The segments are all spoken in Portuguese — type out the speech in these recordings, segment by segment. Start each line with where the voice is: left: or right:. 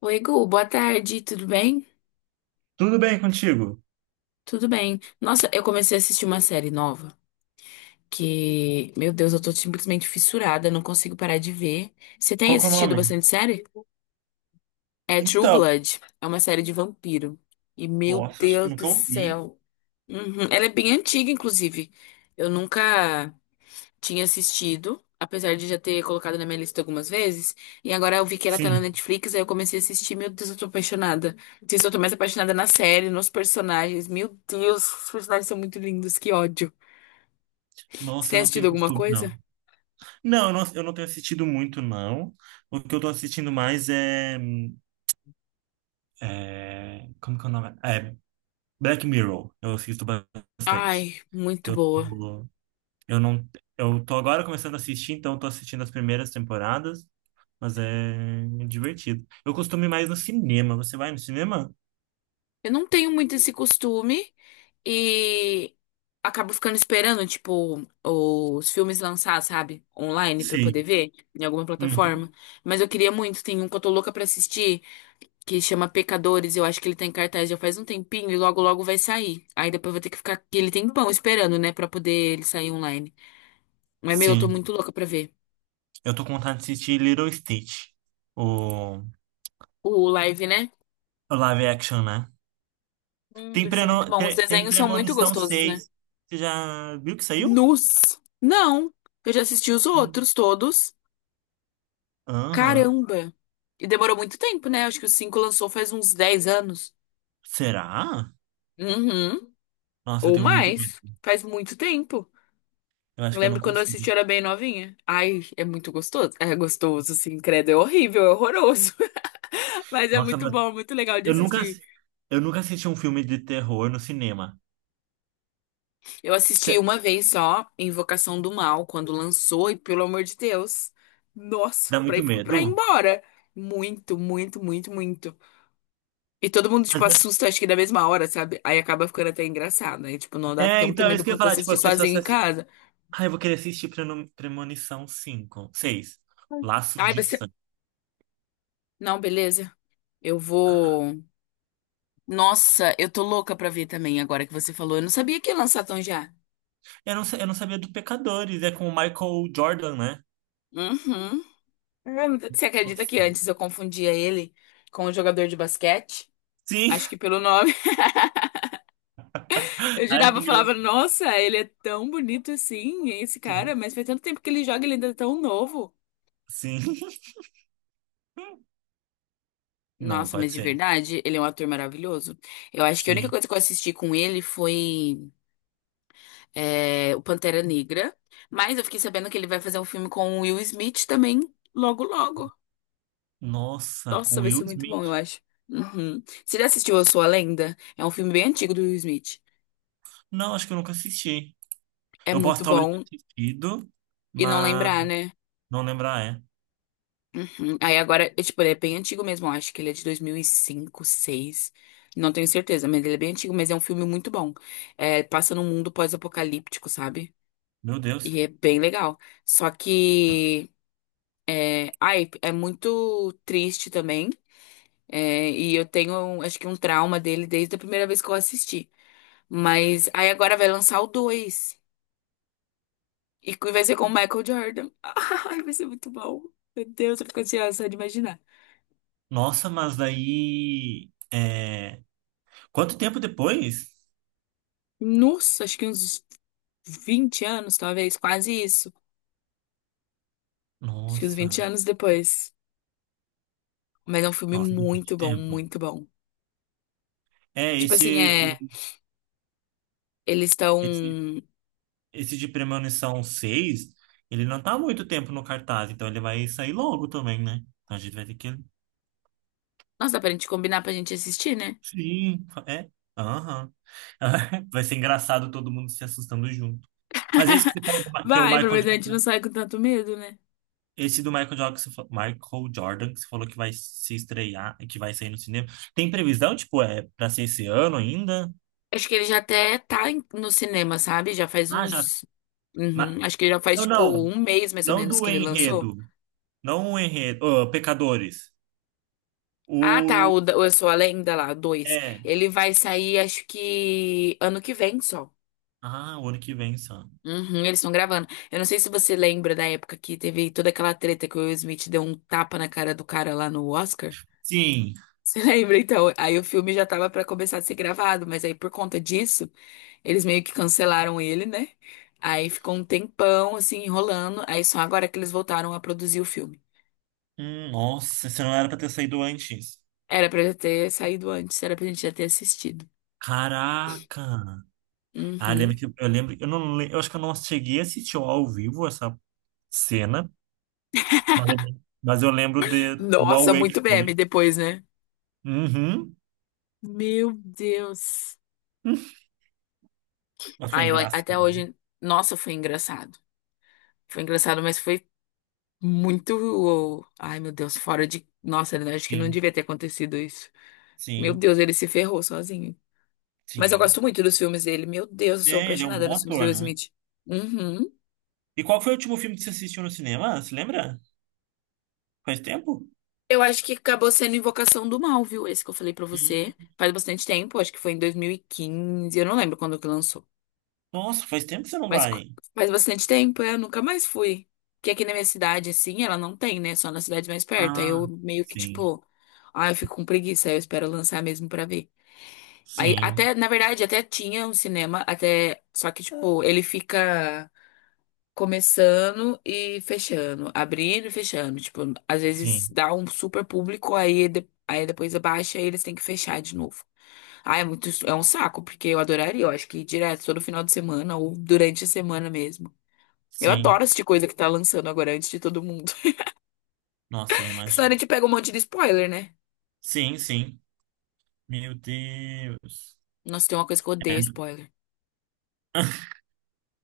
left: Oi, Gu, boa tarde, tudo bem?
right: Tudo bem contigo?
left: Tudo bem. Nossa, eu comecei a assistir uma série nova que, meu Deus, eu tô simplesmente fissurada, não consigo parar de ver. Você tem
right: Qual que é o
left: assistido
right: nome?
left: bastante série? É True
right: Então,
left: Blood, é uma série de vampiro. E, meu
right: nossa, acho que eu
left: Deus do
right: nunca ouvi.
left: céu. Uhum, ela é bem antiga, inclusive. Eu nunca tinha assistido, apesar de já ter colocado na minha lista algumas vezes, e agora eu vi que ela tá na
right: Sim.
left: Netflix, aí eu comecei a assistir, meu Deus, eu tô apaixonada. Não sei se eu tô mais apaixonada na série, nos personagens. Meu Deus, os personagens são muito lindos, que ódio. Você
right: Nossa,
left: tem
right: eu não
left: assistido
right: tenho
left: alguma
right: costume,
left: coisa?
right: não. Não, eu não tenho assistido muito, não. O que eu tô assistindo mais é. Como que é o nome? É Black Mirror. Eu assisto bastante.
left: Ai,
right: Que
left: muito
right: eu,
left: boa.
right: tô- eu não... Eu tô agora começando a assistir, então eu tô assistindo as primeiras temporadas, mas é divertido. Eu costumo ir mais no cinema. Você vai no cinema?
left: Eu não tenho muito esse costume e acabo ficando esperando, tipo, os filmes lançar, sabe? Online pra poder
right: Sim.
left: ver em alguma
right: Uhum.
left: plataforma. Mas eu queria muito, tem um que eu tô louca pra assistir, que chama Pecadores. Eu acho que ele tá em cartaz já faz um tempinho e logo logo vai sair. Aí depois vai ter que ficar aquele tempão esperando, né, pra poder ele sair online. Mas, meu, eu tô
right: Sim.
left: muito louca pra ver.
right: Eu tô com vontade de assistir Little Stitch, o,
left: O live, né?
right: o live action, né? Tem,
left: Deve ser muito
right: preno,
left: bom. Os
right: tre- tem
left: desenhos são muito
right: Premonição
left: gostosos, né?
right: seis. Você já viu que saiu?
left: Nus! Não! Eu já assisti os
right: Sim.
left: outros todos.
right: Aham.
left: Caramba! E demorou muito tempo, né? Acho que o 5 lançou faz uns 10 anos.
right: Será?
left: Uhum.
right: Nossa, eu
left: Ou
right: tenho muito medo.
left: mais. Faz muito tempo.
right: Eu acho
left: Eu
right: que eu
left: lembro
right: não
left: quando eu
right: consigo.
left: assisti, eu era bem novinha. Ai, é muito gostoso. É gostoso, assim credo. É horrível, é horroroso. Mas é
right: Nossa,
left: muito
right: mas
left: bom, muito legal de
right: eu nunca,
left: assistir.
right: assi- eu nunca assisti um filme de terror no cinema.
left: Eu assisti
right: Cê-
left: uma vez só, Invocação do Mal, quando lançou, e pelo amor de Deus. Nossa,
right: Dá
left: pra ir,
right: muito
left: pra ir
right: medo?
left: embora. Muito, muito, muito, muito. E todo mundo, tipo,
right: Mas-
left: assusta, acho que da mesma hora, sabe? Aí acaba ficando até engraçado. Aí, tipo, não dá
right: É,
left: tanto
right: então, é
left: medo
right: isso que eu ia
left: quanto
right: falar. Tipo,
left: assistir
right: as
left: sozinho
right: pessoas
left: em
right: assistem.
left: casa.
right: Ah, eu vou querer assistir Premonição cinco, seis, Laços
left: Ai,
right: de
left: você.
right: Sangue.
left: Não, beleza. Eu vou. Nossa, eu tô louca pra ver também agora que você falou. Eu não sabia que ia lançar tão já.
right: Eu não sabia do Pecadores, é com o Michael Jordan, né?
left: Uhum. Você acredita
right: Nossa.
left: que antes eu confundia ele com um jogador de basquete?
right: Sim.
left: Acho que pelo nome. Eu
right: Ai,
left: jurava,
right: que
left: eu falava,
right: engraçado.
left: nossa, ele é tão bonito assim, esse cara,
right: Sim.
left: mas faz tanto tempo que ele joga, ele ainda é tão novo.
right: Sim. Não,
left: Nossa, mas
right: pode
left: de
right: ser.
left: verdade, ele é um ator maravilhoso. Eu acho que a única
right: Sim.
left: coisa que eu assisti com ele foi, é, o Pantera Negra, mas eu fiquei sabendo que ele vai fazer um filme com o Will Smith também, logo, logo.
right: Nossa,
left: Nossa,
right: com
left: vai
right: Will
left: ser muito bom, eu
right: Smith.
left: acho. Uhum. Você já assistiu Eu Sou a Lenda? É um filme bem antigo do Will Smith.
right: Não, acho que eu nunca assisti.
left: É
right: Eu posso
left: muito
right: talvez
left: bom
right: ter assistido,
left: e não
right: mas
left: lembrar, né?
right: não lembrar, é.
left: Uhum. Aí agora, é, tipo, ele é bem antigo mesmo. Eu acho que ele é de 2005, seis. Não tenho certeza, mas ele é bem antigo. Mas é um filme muito bom. É, passa num mundo pós-apocalíptico, sabe?
right: Meu Deus.
left: E é bem legal. Só que, ai, é muito triste também. É, e eu tenho, acho que um trauma dele desde a primeira vez que eu assisti. Mas aí agora vai lançar o dois, e que vai ser com o Michael Jordan. Ai, vai ser muito bom. Meu Deus, eu fico ansiosa só de imaginar.
right: Nossa, mas daí. Quanto tempo depois?
left: Nossa, acho que uns 20 anos, talvez, quase isso. Acho que uns 20
right: Nossa.
left: anos depois. Mas é um filme
right: Nossa, bastante
left: muito bom,
right: tempo.
left: muito bom.
right: É,
left: Tipo assim,
right: esse, o-
left: é. Eles estão.
right: esse, esse de Premonição seis, ele não tá há muito tempo no cartaz, então ele vai sair logo também, né? Então a gente vai ter que...
left: Nossa, dá pra gente combinar pra gente assistir, né?
right: Sim, é. Aham. Vai ser engraçado todo mundo se assustando junto. Mas esse que você falou que é o
left: Vai, pelo
right: Michael
left: menos a gente não
right: Jordan,
left: sai com tanto medo, né?
right: esse do Michael Jordan que você falou, Michael Jordan que você falou que vai se estrear e que vai sair no cinema. Tem previsão, tipo, é para ser esse ano ainda?
left: Acho que ele já até tá no cinema, sabe? Já faz
right: Ah, já.
left: uns.
right: Mas,
left: Uhum, acho que já faz
right: não,
left: tipo
right: não,
left: um mês mais ou
right: não
left: menos
right: do
left: que ele lançou.
right: enredo, não o enredo. Ah, Pecadores.
left: Ah, tá.
right: O
left: O Eu Sou a Lenda lá, dois.
right: é,
left: Ele vai sair, acho que ano que vem só.
right: o ano que vem só.
left: Uhum, eles estão gravando. Eu não sei se você lembra da época que teve toda aquela treta que o Will Smith deu um tapa na cara do cara lá no Oscar.
right: Sim.
left: Você lembra? Então, aí o filme já tava pra começar a ser gravado, mas aí por conta disso, eles meio que cancelaram ele, né? Aí ficou um tempão assim enrolando, aí só agora que eles voltaram a produzir o filme.
right: Nossa, você não era pra ter saído antes.
left: Era pra já ter saído antes, era pra gente já ter assistido.
right: Caraca. Ah, eu lembro
left: Uhum.
right: que eu lembro, eu acho que eu não cheguei a assistir ao vivo essa cena, mas eu lembro de do
left: Nossa,
right: auê que
left: muito meme
right: foi.
left: depois, né?
right: Uhum.
left: Meu Deus.
right: Mas foi
left: Aí eu,
right: engraçado.
left: até hoje, nossa, foi engraçado. Foi engraçado, mas foi muito, ai meu Deus, fora de, nossa, eu acho que não
right: Sim,
left: devia ter acontecido isso. Meu
right: sim,
left: Deus, ele se ferrou sozinho. Mas eu
right: sim.
left: gosto muito dos filmes dele. Meu Deus, eu sou
right: É, ele é um
left: apaixonada
right: bom
left: nos filmes do Will
right: ator, né?
left: Smith. Uhum.
right: E qual foi o último filme que você assistiu no cinema? Você lembra? Faz tempo?
left: Eu acho que acabou sendo Invocação do Mal, viu? Esse que eu falei pra você.
right: Hum.
left: Faz bastante tempo, acho que foi em 2015. Eu não lembro quando que lançou.
right: Nossa, faz tempo que você não
left: Mas co-
right: vai.
left: Faz bastante tempo, é, eu nunca mais fui. Porque aqui na minha cidade, assim, ela não tem, né? Só na cidade mais perto. Aí
right: Ah,
left: eu meio que,
right: sim,
left: tipo, ah, eu fico com preguiça, aí eu espero lançar mesmo pra ver. Aí
right: sim,
left: até, na verdade, até tinha um cinema, até. Só que, tipo, ele fica, começando e fechando, abrindo e fechando. Tipo, às vezes
right: sim,
left: dá um super público, aí, aí depois abaixa e eles têm que fechar de novo. Ah, é muito, é um saco, porque eu adoraria, eu acho que direto, todo final de semana ou durante a semana mesmo. Eu
right: sim.
left: adoro assistir coisa que tá lançando agora antes de todo mundo.
right: Nossa, eu
left: Porque senão a
right: imagino.
left: gente pega um monte de spoiler, né?
right: Sim, sim. Meu Deus.
left: Nossa, tem uma coisa que eu odeio
right: É.
left: spoiler.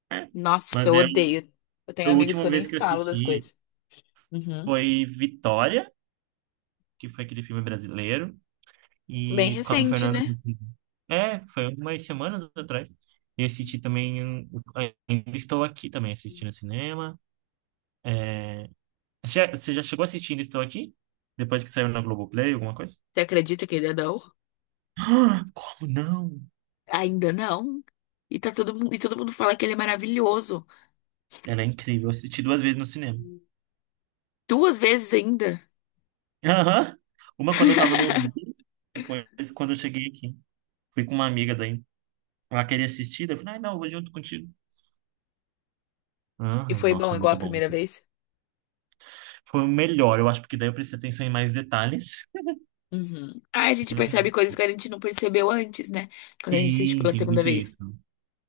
left: Nossa,
right: Mas
left: eu
right: eu
left: odeio. Eu
right: A
left: tenho amigos que
right: última
left: eu nem
right: vez que eu
left: falo das
right: assisti
left: coisas. Uhum.
right: foi Vitória, que foi aquele filme brasileiro,
left: Bem
right: e com a
left: recente,
right: Fernanda
left: né?
right: Montenegro. É, foi umas semanas atrás. E assisti também Ainda Estou Aqui também, assisti no cinema. Você já chegou assistindo Estou Aqui? Depois que saiu na Globoplay, alguma coisa?
left: Você acredita que ele é da U?
right: Ah, como não?
left: Ainda não. E tá todo mundo, e todo mundo fala que ele é maravilhoso.
right: Ela é incrível. Eu assisti duas vezes no cinema.
left: Duas vezes ainda.
right: Aham. Uma quando eu tava no Rio, depois quando eu cheguei aqui. Fui com uma amiga daí. Ela queria assistir, daí eu falei, ah, não, eu vou junto contigo.
left: E
right: Aham,
left: foi
right: nossa,
left: bom
right: é
left: igual a
right: muito bom.
left: primeira vez?
right: Foi o melhor, eu acho, porque daí eu prestei atenção em mais detalhes.
left: Uhum. Ah, a gente
right: Uhum.
left: percebe coisas que a gente não percebeu antes, né? Quando a gente assiste
right: Sim,
left: pela
right: tem
left: segunda
right: muito
left: vez.
right: isso.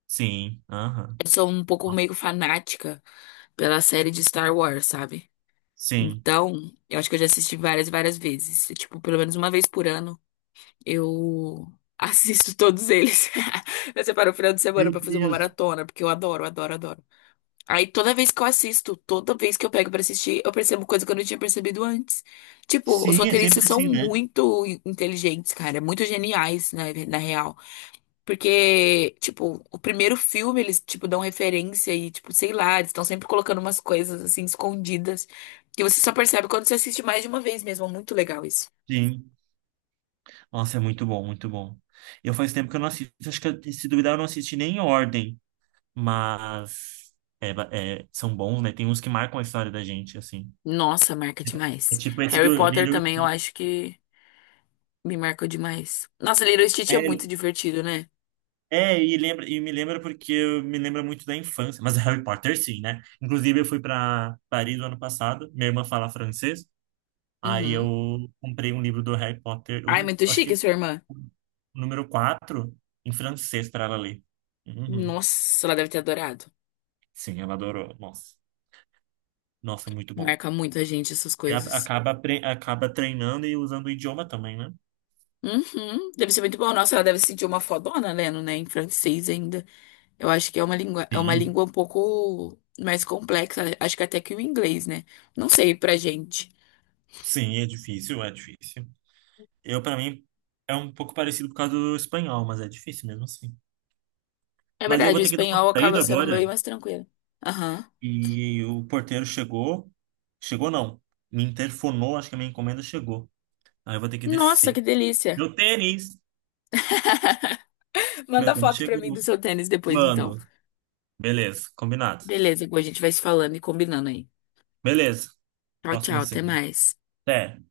right: Sim, aham.
left: Eu sou um pouco meio fanática pela série de Star Wars, sabe?
right: Sim.
left: Então, eu acho que eu já assisti várias, e várias vezes. Tipo, pelo menos uma vez por ano, eu assisto todos eles. Eu separo o final de semana
right: Meu
left: pra fazer uma
right: Deus.
left: maratona, porque eu adoro, adoro, adoro. Aí toda vez que eu assisto, toda vez que eu pego pra assistir, eu percebo coisa que eu não tinha percebido antes. Tipo, os
right: Sim, é
left: roteiristas
right: sempre
left: são
right: assim, né?
left: muito inteligentes, cara, muito geniais, na real. Porque, tipo, o primeiro filme eles, tipo, dão referência e, tipo, sei lá, eles estão sempre colocando umas coisas assim escondidas que você só percebe quando você assiste mais de uma vez mesmo. É muito legal isso.
right: Sim. Nossa, é muito bom, muito bom. Eu faz tempo que eu não assisto, acho que se duvidar eu não assisti nem em ordem, mas são bons, né? Tem uns que marcam a história da gente, assim.
left: Nossa, marca
right: É
left: demais.
right: tipo esse
left: Harry
right: do
left: Potter
right: Little
left: também eu
right: Stitch.
left: acho que me marcou demais. Nossa, Lilo e Stitch é muito divertido, né?
right: É, e me lembra, porque eu me lembra muito da infância, mas é Harry Potter sim, né? Inclusive eu fui para Paris no ano passado, minha irmã fala francês, aí
left: Uhum.
right: eu comprei um livro do Harry Potter,
left: Ai, muito
right: acho
left: chique, a
right: que
left: sua irmã.
right: o número quatro, em francês para ela ler. Uhum.
left: Nossa, ela deve ter adorado.
right: Sim, ela adorou. Nossa, nossa, muito bom.
left: Marca muito a gente essas
right: E a-
left: coisas.
right: acaba apre- acaba treinando e usando o idioma também, né?
left: Uhum, deve ser muito bom. Nossa, ela deve se sentir uma fodona lendo, né? Em francês ainda. Eu acho que é uma
right: Sim,
left: língua um pouco mais complexa. Acho que até que o inglês, né? Não sei pra gente.
right: sim, é difícil, é difícil. Eu Para mim é um pouco parecido por causa do espanhol, mas é difícil mesmo assim.
left: É
right: Mas eu
left: verdade,
right: vou
left: o
right: ter que dar uma
left: espanhol acaba
right: saída
left: sendo
right: agora.
left: meio mais tranquilo. Aham.
right: E o porteiro chegou. Chegou, não. Me interfonou, acho que a minha encomenda chegou. Aí eu vou ter que
left: Nossa,
right: descer.
left: que delícia.
right: Meu tênis! Meu
left: Manda
right: tênis
left: foto pra mim
right: chegou.
left: do seu tênis depois, então.
right: Mando. Beleza, combinado.
left: Beleza, Gu, a gente vai se falando e combinando aí.
right: Beleza.
left: Tchau, tchau,
right: Próximo
left: até
right: cinema.
left: mais.
right: Até.